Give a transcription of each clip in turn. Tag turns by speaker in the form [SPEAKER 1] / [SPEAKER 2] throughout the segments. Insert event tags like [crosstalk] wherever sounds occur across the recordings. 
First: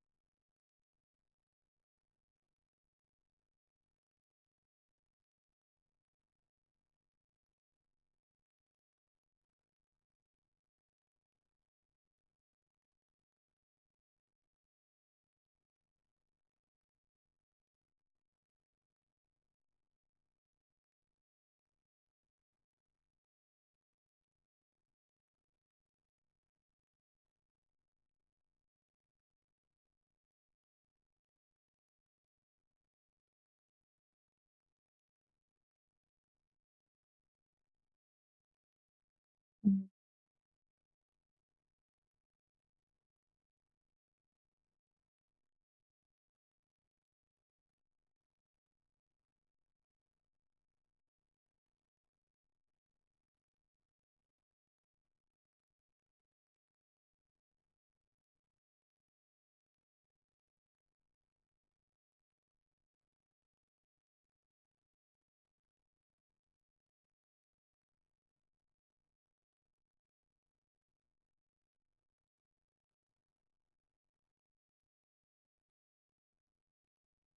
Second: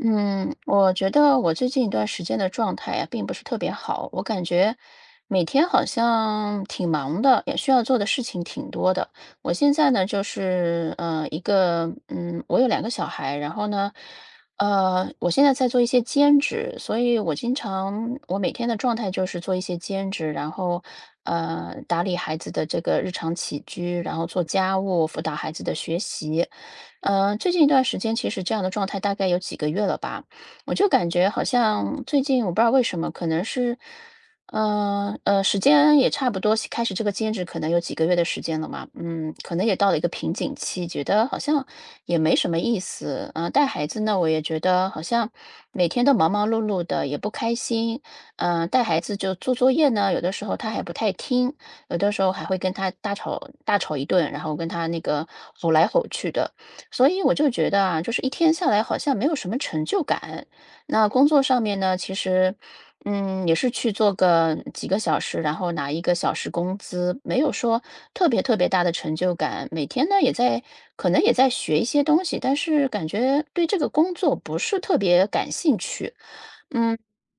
[SPEAKER 1] 嗯，我觉得我最近一段时间的状态呀，并不是特别好。我感觉每天好像挺忙的，也需要做的事情挺多的。我现在呢，就是一个我有两个小孩，然后呢，我现在在做一些兼职，所以我经常我每天的状态就是做一些兼职，然后打理孩子的这个日常起居，然后做家务，辅导孩子的学习。最近一段时间，其实这样的状态大概有几个月了吧。我就感觉好像最近我不知道为什么，可能是，时间也差不多，开始这个兼职可能有几个月的时间了嘛。嗯，可能也
[SPEAKER 2] 嗯
[SPEAKER 1] 到了一个瓶颈期，觉得好像也没什么意思。嗯，带孩子呢，我也觉得好像每天都忙忙碌碌的，也不开心。带孩子就做作业呢，有的时候他还不太听，有的时候还会跟他大吵一顿，然后跟他那个吼来吼去的。所以我就觉得啊，就是一天下来好像没有什么成就感。那工作上面呢，其实，也是去做个几个小时，然后拿一个小时工资，没有说特别特别大的成就感。每天呢，可能也在学一些东西，但是感觉对这个工作不是特别感兴趣。嗯，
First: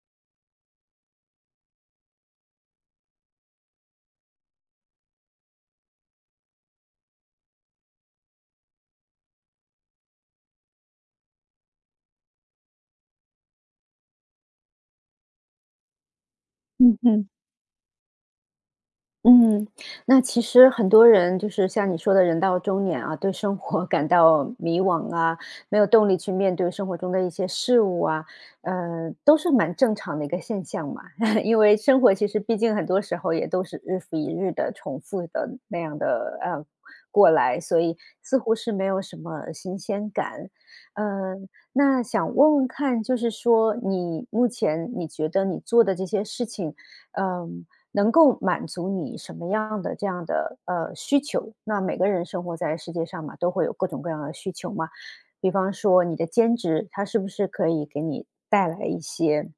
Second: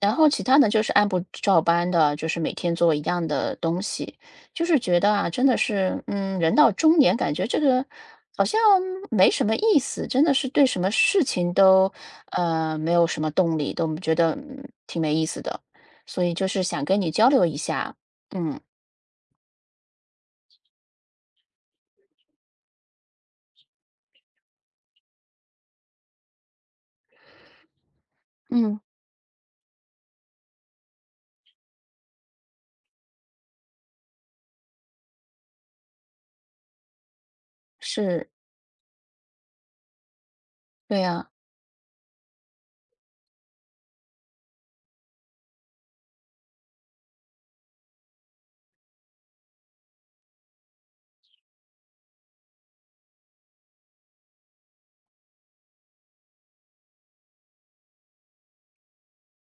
[SPEAKER 1] 然后其他的就是按部照班的，就是每天做一样的东西。就是觉得啊，真的是，人到中年，感觉这个好像没什么意思，真的是对什么事情都，没有什么动力，都觉得挺没意思的，所以就是想
[SPEAKER 2] 嗯
[SPEAKER 1] 跟你交
[SPEAKER 2] 嗯
[SPEAKER 1] 流一下，嗯
[SPEAKER 2] 嗯，那其实很多人就是像你说的，人到中年啊，对生活 [laughs] 感到迷惘啊，没有动力去面对生活中的一些事物啊，
[SPEAKER 1] 嗯，
[SPEAKER 2] 都是蛮正常的一个现象嘛。[laughs] 因为生活其实毕竟很多时候也都是日复一日的重复的那样的过来，所以
[SPEAKER 1] 是，
[SPEAKER 2] 似乎是没有什么新鲜感。
[SPEAKER 1] 对呀，
[SPEAKER 2] 嗯，那想问问看，就是说你目前你觉得你做的这些事情，嗯、能够满足你什么样的这样的需求？那每个人生活在世界上嘛，都会有各种各样的需求嘛。比方说你的兼职，它是不是可以给你带来一些，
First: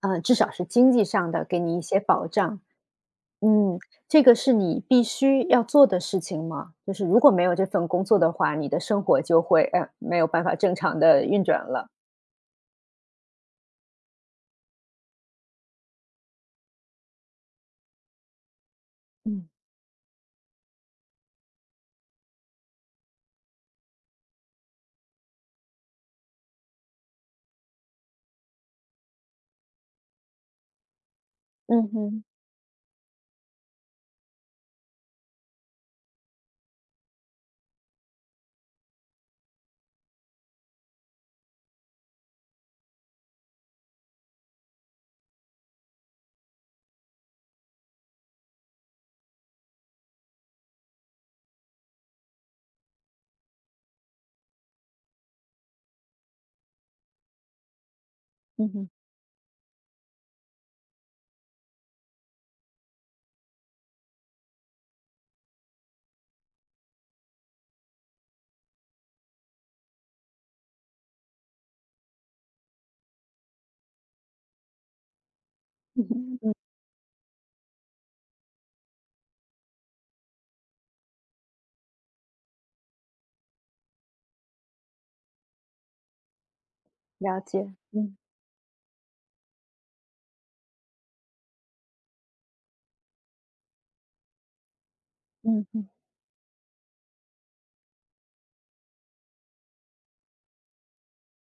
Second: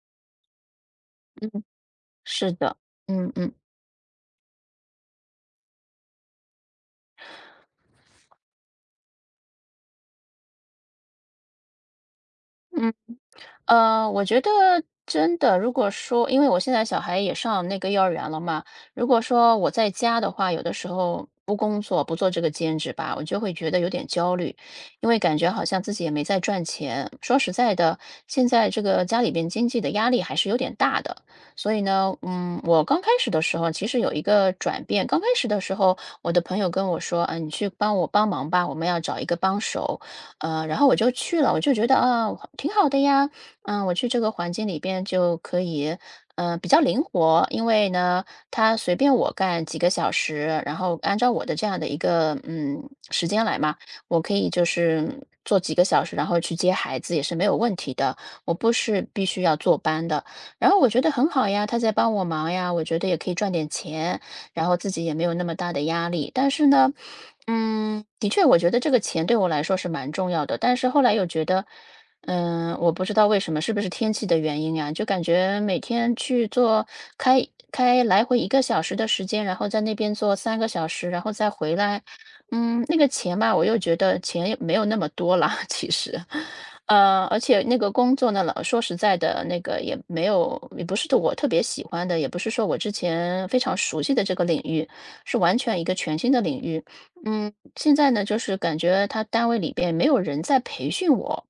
[SPEAKER 2] 至少是经济上的，给你一些保
[SPEAKER 1] 是
[SPEAKER 2] 障？
[SPEAKER 1] 的，嗯嗯
[SPEAKER 2] 嗯，这个是你必须要做的事情吗？就是如果没有这份工作的话，你的生活就会没有办法正常的运转了。
[SPEAKER 1] 嗯。我觉得真的，如果说，因为我现在小孩也上那个幼儿园了嘛，如果
[SPEAKER 2] 嗯
[SPEAKER 1] 说我在家的话，有的时候不工作，不做这个兼职吧，我就会觉得有点焦虑，因为感觉好像自己也没在赚钱。说实在的，现在这个家里边经济的压力还是有点大的，所以
[SPEAKER 2] 嗯
[SPEAKER 1] 呢，
[SPEAKER 2] 哼
[SPEAKER 1] 我刚开始的时候其实有一个转变，刚开始的时候，我的朋友跟我说，你去帮我帮忙吧，我们要找一个帮手，然后我就去了，我就觉得啊，挺好的呀。我去这个环境里边就可以，比较灵活，因为呢，他随便我干几个小时，然后按照我的这样的一个时间来嘛，我可以就是做几个小时，然后去接孩子也是没有问题的，我
[SPEAKER 2] 嗯
[SPEAKER 1] 不
[SPEAKER 2] 哼
[SPEAKER 1] 是必须要坐班的。然后我觉得很好呀，他在帮我忙呀，我觉得也可以赚点钱，然后自己也没有那么大的压力。但是呢，的确，我觉得这个钱对我来说是蛮重要的，但是后来又觉得。我不知道为什么，是不是天气的原因呀？就感觉每
[SPEAKER 2] 嗯
[SPEAKER 1] 天去
[SPEAKER 2] 哼，
[SPEAKER 1] 做开开来回一个小时的时间，然后在那边做三个小时，然后再回来。那个钱吧，我又觉得钱也没有那么多了，其实，而
[SPEAKER 2] 了
[SPEAKER 1] 且
[SPEAKER 2] 解，
[SPEAKER 1] 那个工
[SPEAKER 2] 嗯
[SPEAKER 1] 作呢，老说实在的，那个也没有，也不是我特别喜欢的，也不是说我之前非常熟悉的这个领域，是完
[SPEAKER 2] 嗯
[SPEAKER 1] 全一
[SPEAKER 2] 嗯，
[SPEAKER 1] 个全新的领域。嗯，现在呢，就是感觉他单位里边没有人在培训我。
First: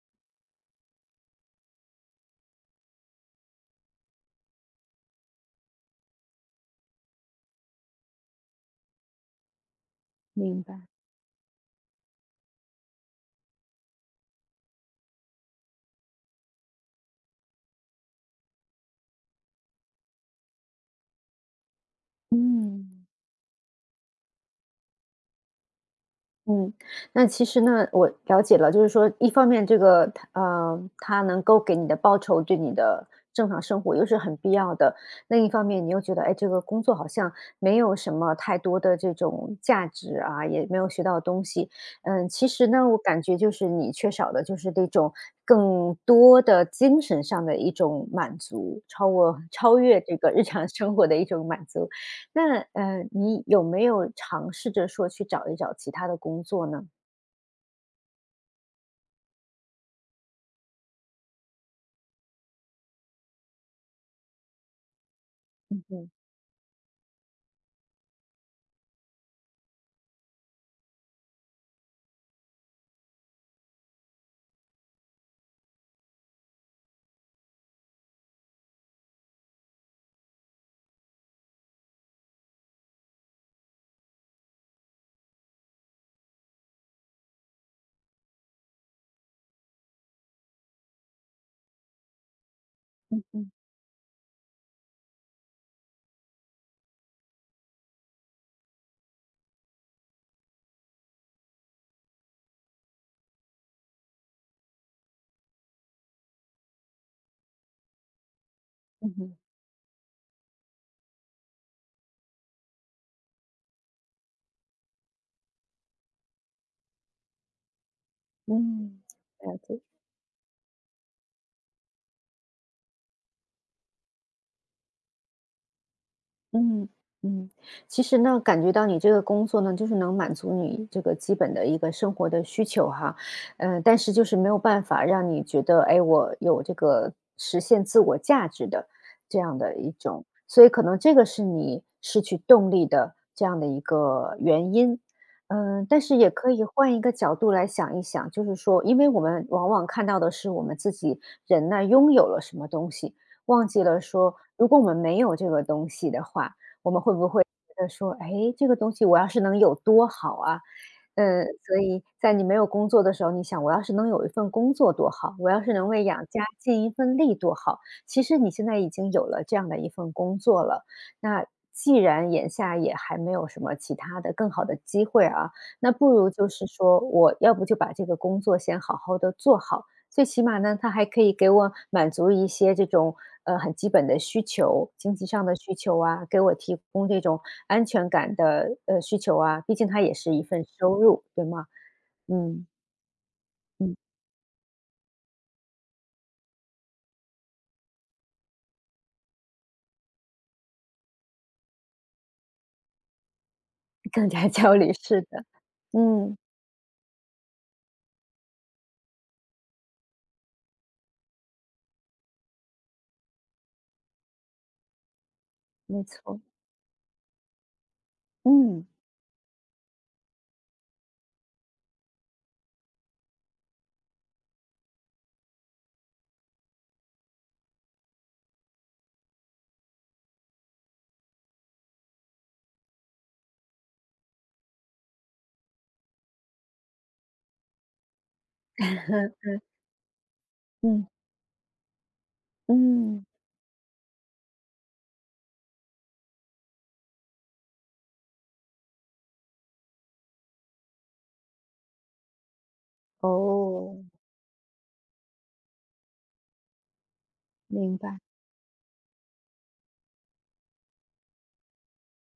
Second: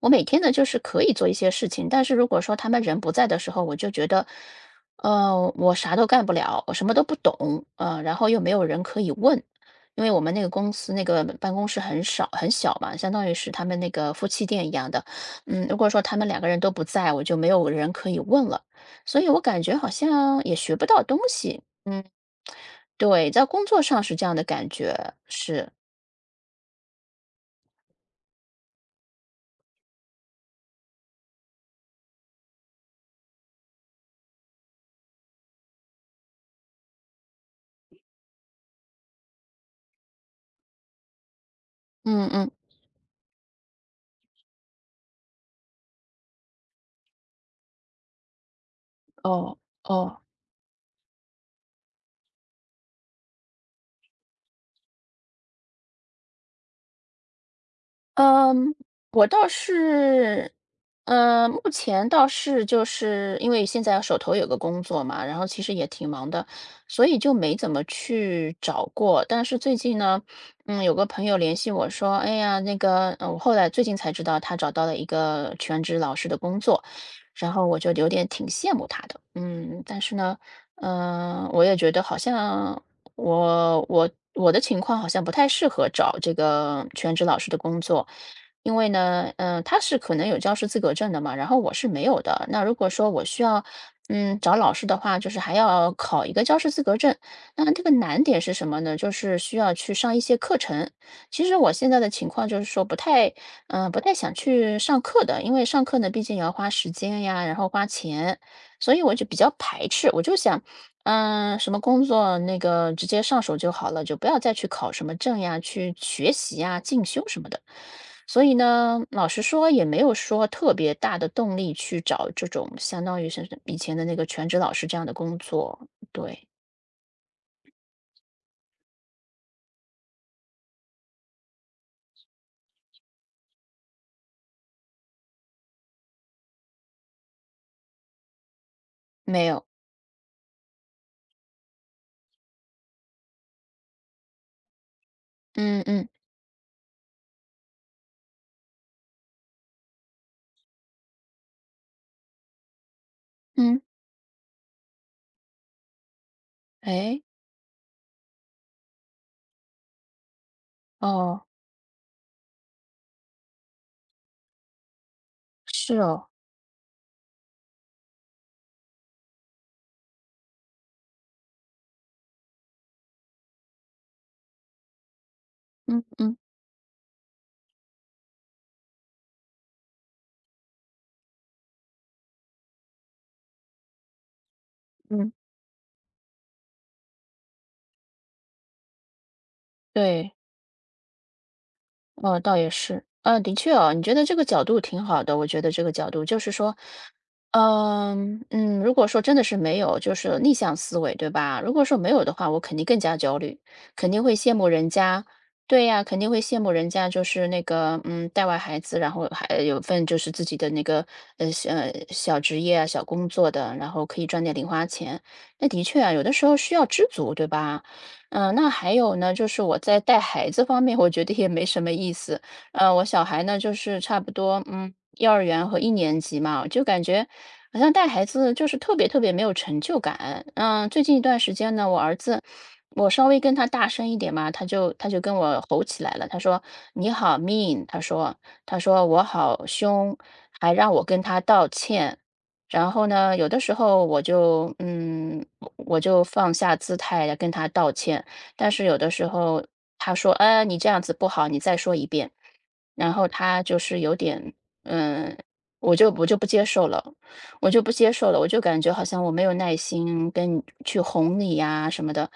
[SPEAKER 1] 我每天呢，就是可以做一些事情，但是如果说他们人不在的时候，我就觉得，我啥都干不了，我什么都不懂，然后又没有人可以问，因为我们那个
[SPEAKER 2] 明
[SPEAKER 1] 公
[SPEAKER 2] 白，
[SPEAKER 1] 司那个办公室很少很小嘛，相当于是他们那个夫妻店一样的，如果说他们两个人都不在，我就没有人可以问了，所以我感觉好像也学不到东西，嗯，
[SPEAKER 2] 嗯。
[SPEAKER 1] 对，在工作上是这样的感觉，是，
[SPEAKER 2] 嗯，那其实呢，我了解了，就是说，一方面这个它能够给你的报酬对你的正常生活又是很必要的，另一方面你又觉得，哎，这个工作好像没有什么太多的这种价值啊，也没有学到东西。
[SPEAKER 1] 嗯
[SPEAKER 2] 嗯，其
[SPEAKER 1] 嗯，
[SPEAKER 2] 实呢，我感觉就是你缺少的就是那种更多的精神上的一种满足，超过
[SPEAKER 1] 哦
[SPEAKER 2] 超越这
[SPEAKER 1] 哦。
[SPEAKER 2] 个日常生活的一种满足。那，你有没有尝试着说去找一找其他的工作呢？
[SPEAKER 1] 嗯，我倒是，目前倒是就是因为现在手头有个工作嘛，然后其实也
[SPEAKER 2] 嗯
[SPEAKER 1] 挺忙的，所以就没怎么去找过。但是最近呢，有个朋友联系我说，哎呀，那个，我后来最近才知道他找到了一个全职老师的工作，然后我就有点挺羡慕他的，嗯，但是呢，我也觉得好像。我的情况好像不太适合找这个全职老师的工作，因为呢，他是可能有教师资格证的嘛，然后我是没有的。那如果说我需
[SPEAKER 2] 嗯
[SPEAKER 1] 要，找老师的话，就是还要考一个教师资格证。那这个难点是什么呢？就是需要去上一些课程。其实我现在的情况就是说不太，不太想去上课的，因为上课呢，毕竟也要花时间呀，然后花钱，所以我
[SPEAKER 2] 嗯
[SPEAKER 1] 就比
[SPEAKER 2] 嗯，
[SPEAKER 1] 较排斥。我就想，什么工作那个直接上手就好了，就不要再去考什么证呀，去学习呀、进修什么的。所以呢，
[SPEAKER 2] 嗯，
[SPEAKER 1] 老实
[SPEAKER 2] 了
[SPEAKER 1] 说
[SPEAKER 2] 解。
[SPEAKER 1] 也没有说特别大的动力去找这种相当于是以前的那个全职老师这样的工作，对，
[SPEAKER 2] 嗯嗯，其实呢，感觉到你这个工作呢，就是能满足你这个基本的一个生活的需求哈，呃，但是就是没有办法让你觉得，哎，我有这个实现自我价值的这
[SPEAKER 1] 没
[SPEAKER 2] 样
[SPEAKER 1] 有，
[SPEAKER 2] 的一种，所以可能这个是你失去动力的这样的一个原因。
[SPEAKER 1] 嗯
[SPEAKER 2] 嗯，但
[SPEAKER 1] 嗯
[SPEAKER 2] 是也可以换一个角度来想一想，就是说，因为我们往往看到的是我们自己人呢拥有了什么东西，忘
[SPEAKER 1] 嗯，
[SPEAKER 2] 记了说，如果我们没有这个东西的话，我们会
[SPEAKER 1] 哎，
[SPEAKER 2] 不会觉得说，哎，这个东西我要是能有多好啊？
[SPEAKER 1] 哦，
[SPEAKER 2] 嗯，所以在你没有工作的时候，你想我要是能有一份工作多好，我要是能
[SPEAKER 1] 是
[SPEAKER 2] 为
[SPEAKER 1] 哦，
[SPEAKER 2] 养家尽一份力多好。其实你现在已经有了这样的一份工作了，那既然眼下也还没有什么其他的更好的机会啊，那
[SPEAKER 1] 嗯
[SPEAKER 2] 不如
[SPEAKER 1] 嗯
[SPEAKER 2] 就是说，我要不就把这个工作先好好的做好，最起码呢，他还可以给我满足一些这种，很基本的需求，经济
[SPEAKER 1] 嗯，
[SPEAKER 2] 上的需求啊，给我提供这种安全感的，需求啊，毕竟它也
[SPEAKER 1] 对。
[SPEAKER 2] 是一份收入，对吗？
[SPEAKER 1] 哦，倒
[SPEAKER 2] 嗯，
[SPEAKER 1] 也是，的确哦，
[SPEAKER 2] 嗯，
[SPEAKER 1] 你觉得这个角度挺好的，我觉得这个角度就是说，嗯嗯，如果说真的是没有，就是逆向思维，对吧？如果说没有的话，我肯定更加焦虑，肯定
[SPEAKER 2] 更
[SPEAKER 1] 会
[SPEAKER 2] 加 [laughs]
[SPEAKER 1] 羡慕
[SPEAKER 2] 焦
[SPEAKER 1] 人
[SPEAKER 2] 虑，是
[SPEAKER 1] 家，
[SPEAKER 2] 的，
[SPEAKER 1] 对呀，肯定
[SPEAKER 2] 嗯，
[SPEAKER 1] 会羡慕人家，就是那个带完孩子，然后还有份就是自己的那个小小职业啊、小工作的，然后可以赚点零花钱。那的确
[SPEAKER 2] 没
[SPEAKER 1] 啊，有的
[SPEAKER 2] 错，
[SPEAKER 1] 时候需要知足，对吧？嗯，那
[SPEAKER 2] 嗯
[SPEAKER 1] 还有呢，就是我在带孩子方面，我觉得也没什么意思。我小孩呢，就是差不多，幼儿园和一年级嘛，就感觉好像带孩子就是特别特别没有成就感。嗯，最近一段时间呢，我儿子，我稍微跟他大声一点嘛，他就跟我吼起来了，他说你好 mean,他说我
[SPEAKER 2] [laughs]，
[SPEAKER 1] 好凶，还让我
[SPEAKER 2] 嗯，
[SPEAKER 1] 跟他道歉。然后
[SPEAKER 2] 嗯，
[SPEAKER 1] 呢，有的时候我就我就放下姿态来跟他道歉，但是有的时候他说："哎，你这样子不好，你再说一遍。"然后他就
[SPEAKER 2] 哦，
[SPEAKER 1] 是有点嗯，我就不接受了，不
[SPEAKER 2] 明
[SPEAKER 1] 接
[SPEAKER 2] 白。
[SPEAKER 1] 受了，我就感觉好像我没有耐心跟你去哄你呀什么的，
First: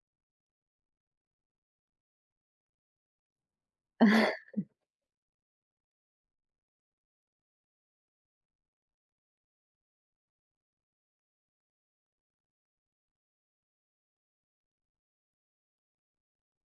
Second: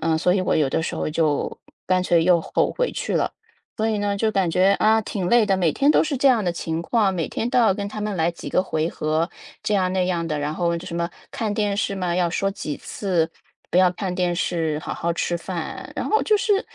[SPEAKER 1] 嗯，所以我有的时候就干脆又吼回去了。所以呢，就感觉啊挺累的，每天都是这样的情况，每天都要跟他们来几个回合，这样那样的，然后就什么看电视嘛，要说几次，不要看电视，好好吃饭，然后就是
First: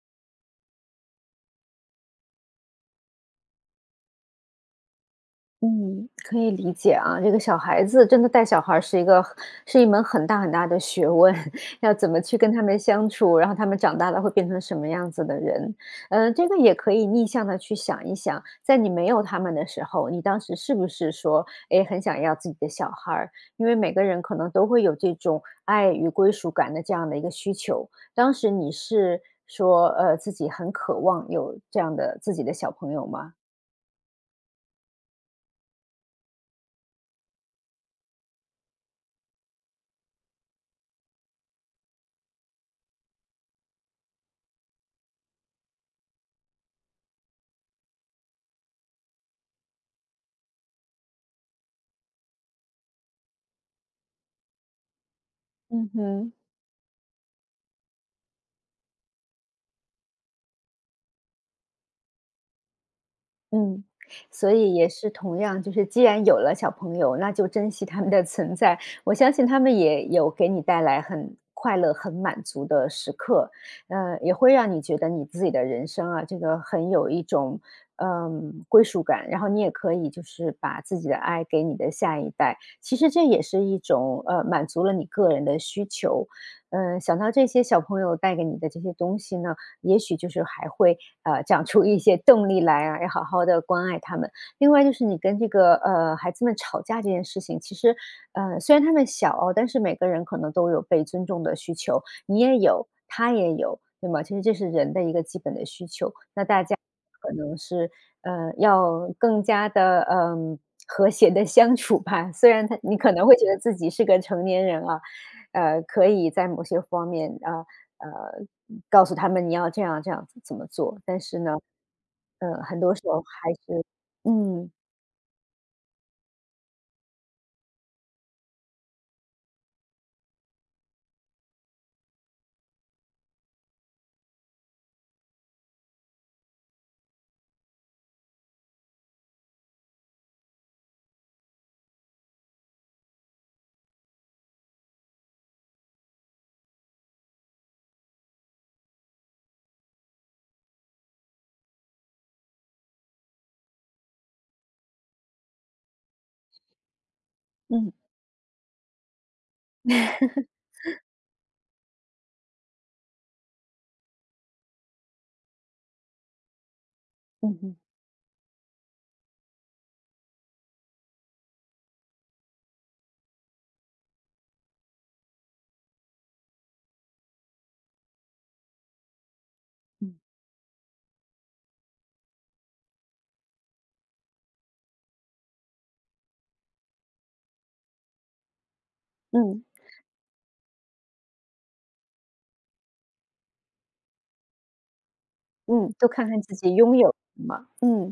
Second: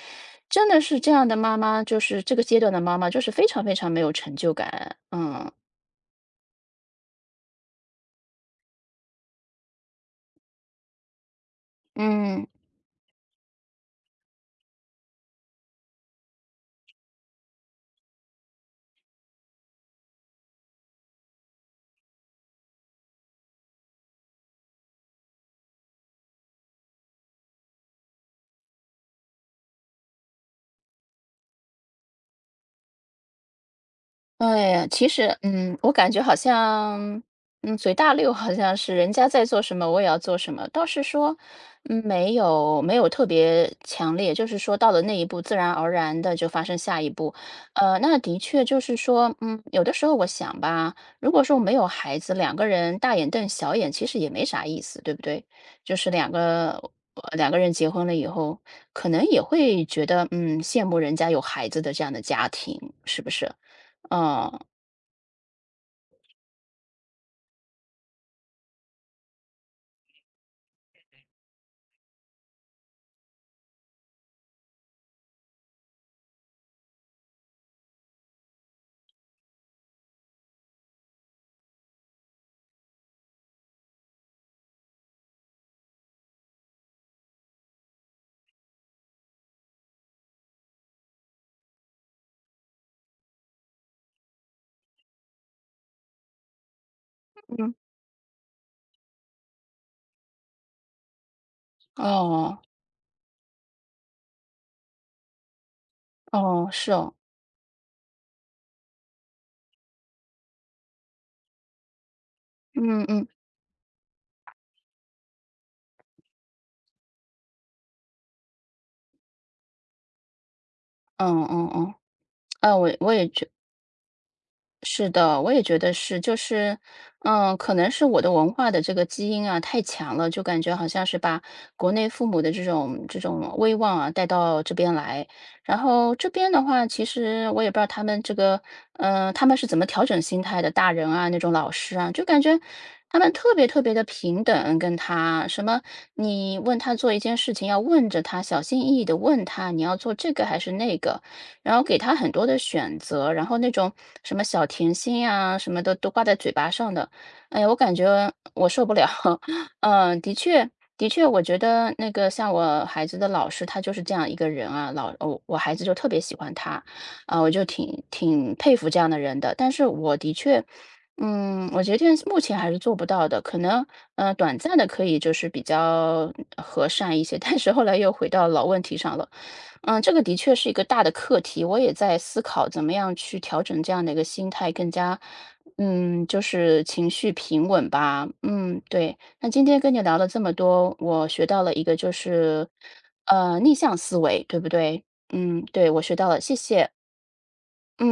[SPEAKER 1] 真的是这样的妈妈，就是这个阶段的妈妈，就是非常非常没有成就感，嗯
[SPEAKER 2] 嗯，可以理解啊，这个小孩子真的带小孩儿是是一门很大很大的学问，[laughs] 要怎么去
[SPEAKER 1] 嗯。
[SPEAKER 2] 跟他们相处，然后他们长大了会变成什么样子的人。嗯，这个也可以逆向的去想一想，在你没有他们的时候，你当时是不是说，哎，很想要自己的小孩儿，因为每个人可能都会有这种爱与归属感的这样的一个需求。当时你是说，自己很渴望有这样的自己的小朋友吗？
[SPEAKER 1] 哎，其实，我感觉好像，随大流，好像是人家在做什么，我也要做什么。倒是说，没有特别强烈，就是说到了那一步，自然而然的就发生下一步。那的确就是说，有的时候我想吧，如果说没有孩子，两个人大眼瞪小眼，其实也没啥意思，对不对？
[SPEAKER 2] 嗯
[SPEAKER 1] 就是两
[SPEAKER 2] 哼。
[SPEAKER 1] 个两个人结婚了以后，可能也会觉得，羡慕人家有孩子的这样的家庭，是不是？
[SPEAKER 2] 嗯，
[SPEAKER 1] 哦，
[SPEAKER 2] 所以也是同样，就是既然有了小朋友，那就珍惜他们的存在。我相信他们也有给你带来很快乐、很满足的时刻，也会让你觉得你自己的人生啊，这个很有一种归属感。然后你也可以就是把自己的爱给你的下一代，其实这也是一种满足了你个人的需求。想到这些小朋友带给你的这些东西呢，也许就是还会长出一些动力来啊，要好好的关爱他们。另外就是你跟这个孩子们吵架这件事情，
[SPEAKER 1] 嗯。
[SPEAKER 2] 其实虽然他们小哦，但是每个人可能都有被尊重的需求，你也
[SPEAKER 1] 哦，
[SPEAKER 2] 有，他也有，对吗？其实这是人的一个基本的需求。那大
[SPEAKER 1] 哦，
[SPEAKER 2] 家
[SPEAKER 1] 是哦，
[SPEAKER 2] 可能是要更加的和谐的相处吧，虽然他你
[SPEAKER 1] 嗯
[SPEAKER 2] 可能
[SPEAKER 1] 嗯，
[SPEAKER 2] 会觉得自己是个成年人啊，可以在某些方面呃，告诉他们你要这样这样子怎么做，但是
[SPEAKER 1] 嗯
[SPEAKER 2] 呢，
[SPEAKER 1] 嗯嗯，啊，
[SPEAKER 2] 很
[SPEAKER 1] 我
[SPEAKER 2] 多时
[SPEAKER 1] 我
[SPEAKER 2] 候
[SPEAKER 1] 也觉
[SPEAKER 2] 还是嗯，
[SPEAKER 1] 是的，我也觉得是，就是，可能是我的文化的这个基因啊太强了，就感觉好像是把国内父母的这种威望啊带到这边来。然后这边的话，其实我也不知道他们这个，他们是怎么调整心态的，大人啊，那种老师啊，就感觉他们特别特别的平等，跟他什么，你问他做一件事情，要问着他，小心翼翼的问他，你要做这个还是那个。然后给他很多的选择，然后那种什么小甜心呀什么的都挂在嘴巴上的，哎呀，我
[SPEAKER 2] 嗯，
[SPEAKER 1] 感觉我受不了。[laughs] 的确，的确，我觉得那个像我孩子的老师，他就是这样一个人啊，老我孩子就特别喜欢他，啊，我
[SPEAKER 2] 嗯
[SPEAKER 1] 就
[SPEAKER 2] 嗯
[SPEAKER 1] 挺佩服这样的人的。但是我的确，我觉得目前还是做不到的，可能短暂的可以就是比较和善一些，但是后来又回到老问题上了。这
[SPEAKER 2] 嗯，
[SPEAKER 1] 个的确是一个大的课题，我也在思考怎么样去调整这样的一个心态，更加，就是情绪平稳吧。嗯，对。那今
[SPEAKER 2] 嗯，
[SPEAKER 1] 天跟你聊了这么多，我学到了一个就是，逆向思维，对不对？嗯，对，
[SPEAKER 2] 嗯，
[SPEAKER 1] 我
[SPEAKER 2] 多
[SPEAKER 1] 学到
[SPEAKER 2] 看
[SPEAKER 1] 了，
[SPEAKER 2] 看自
[SPEAKER 1] 谢
[SPEAKER 2] 己
[SPEAKER 1] 谢。
[SPEAKER 2] 拥有什么，
[SPEAKER 1] 嗯。
[SPEAKER 2] 嗯。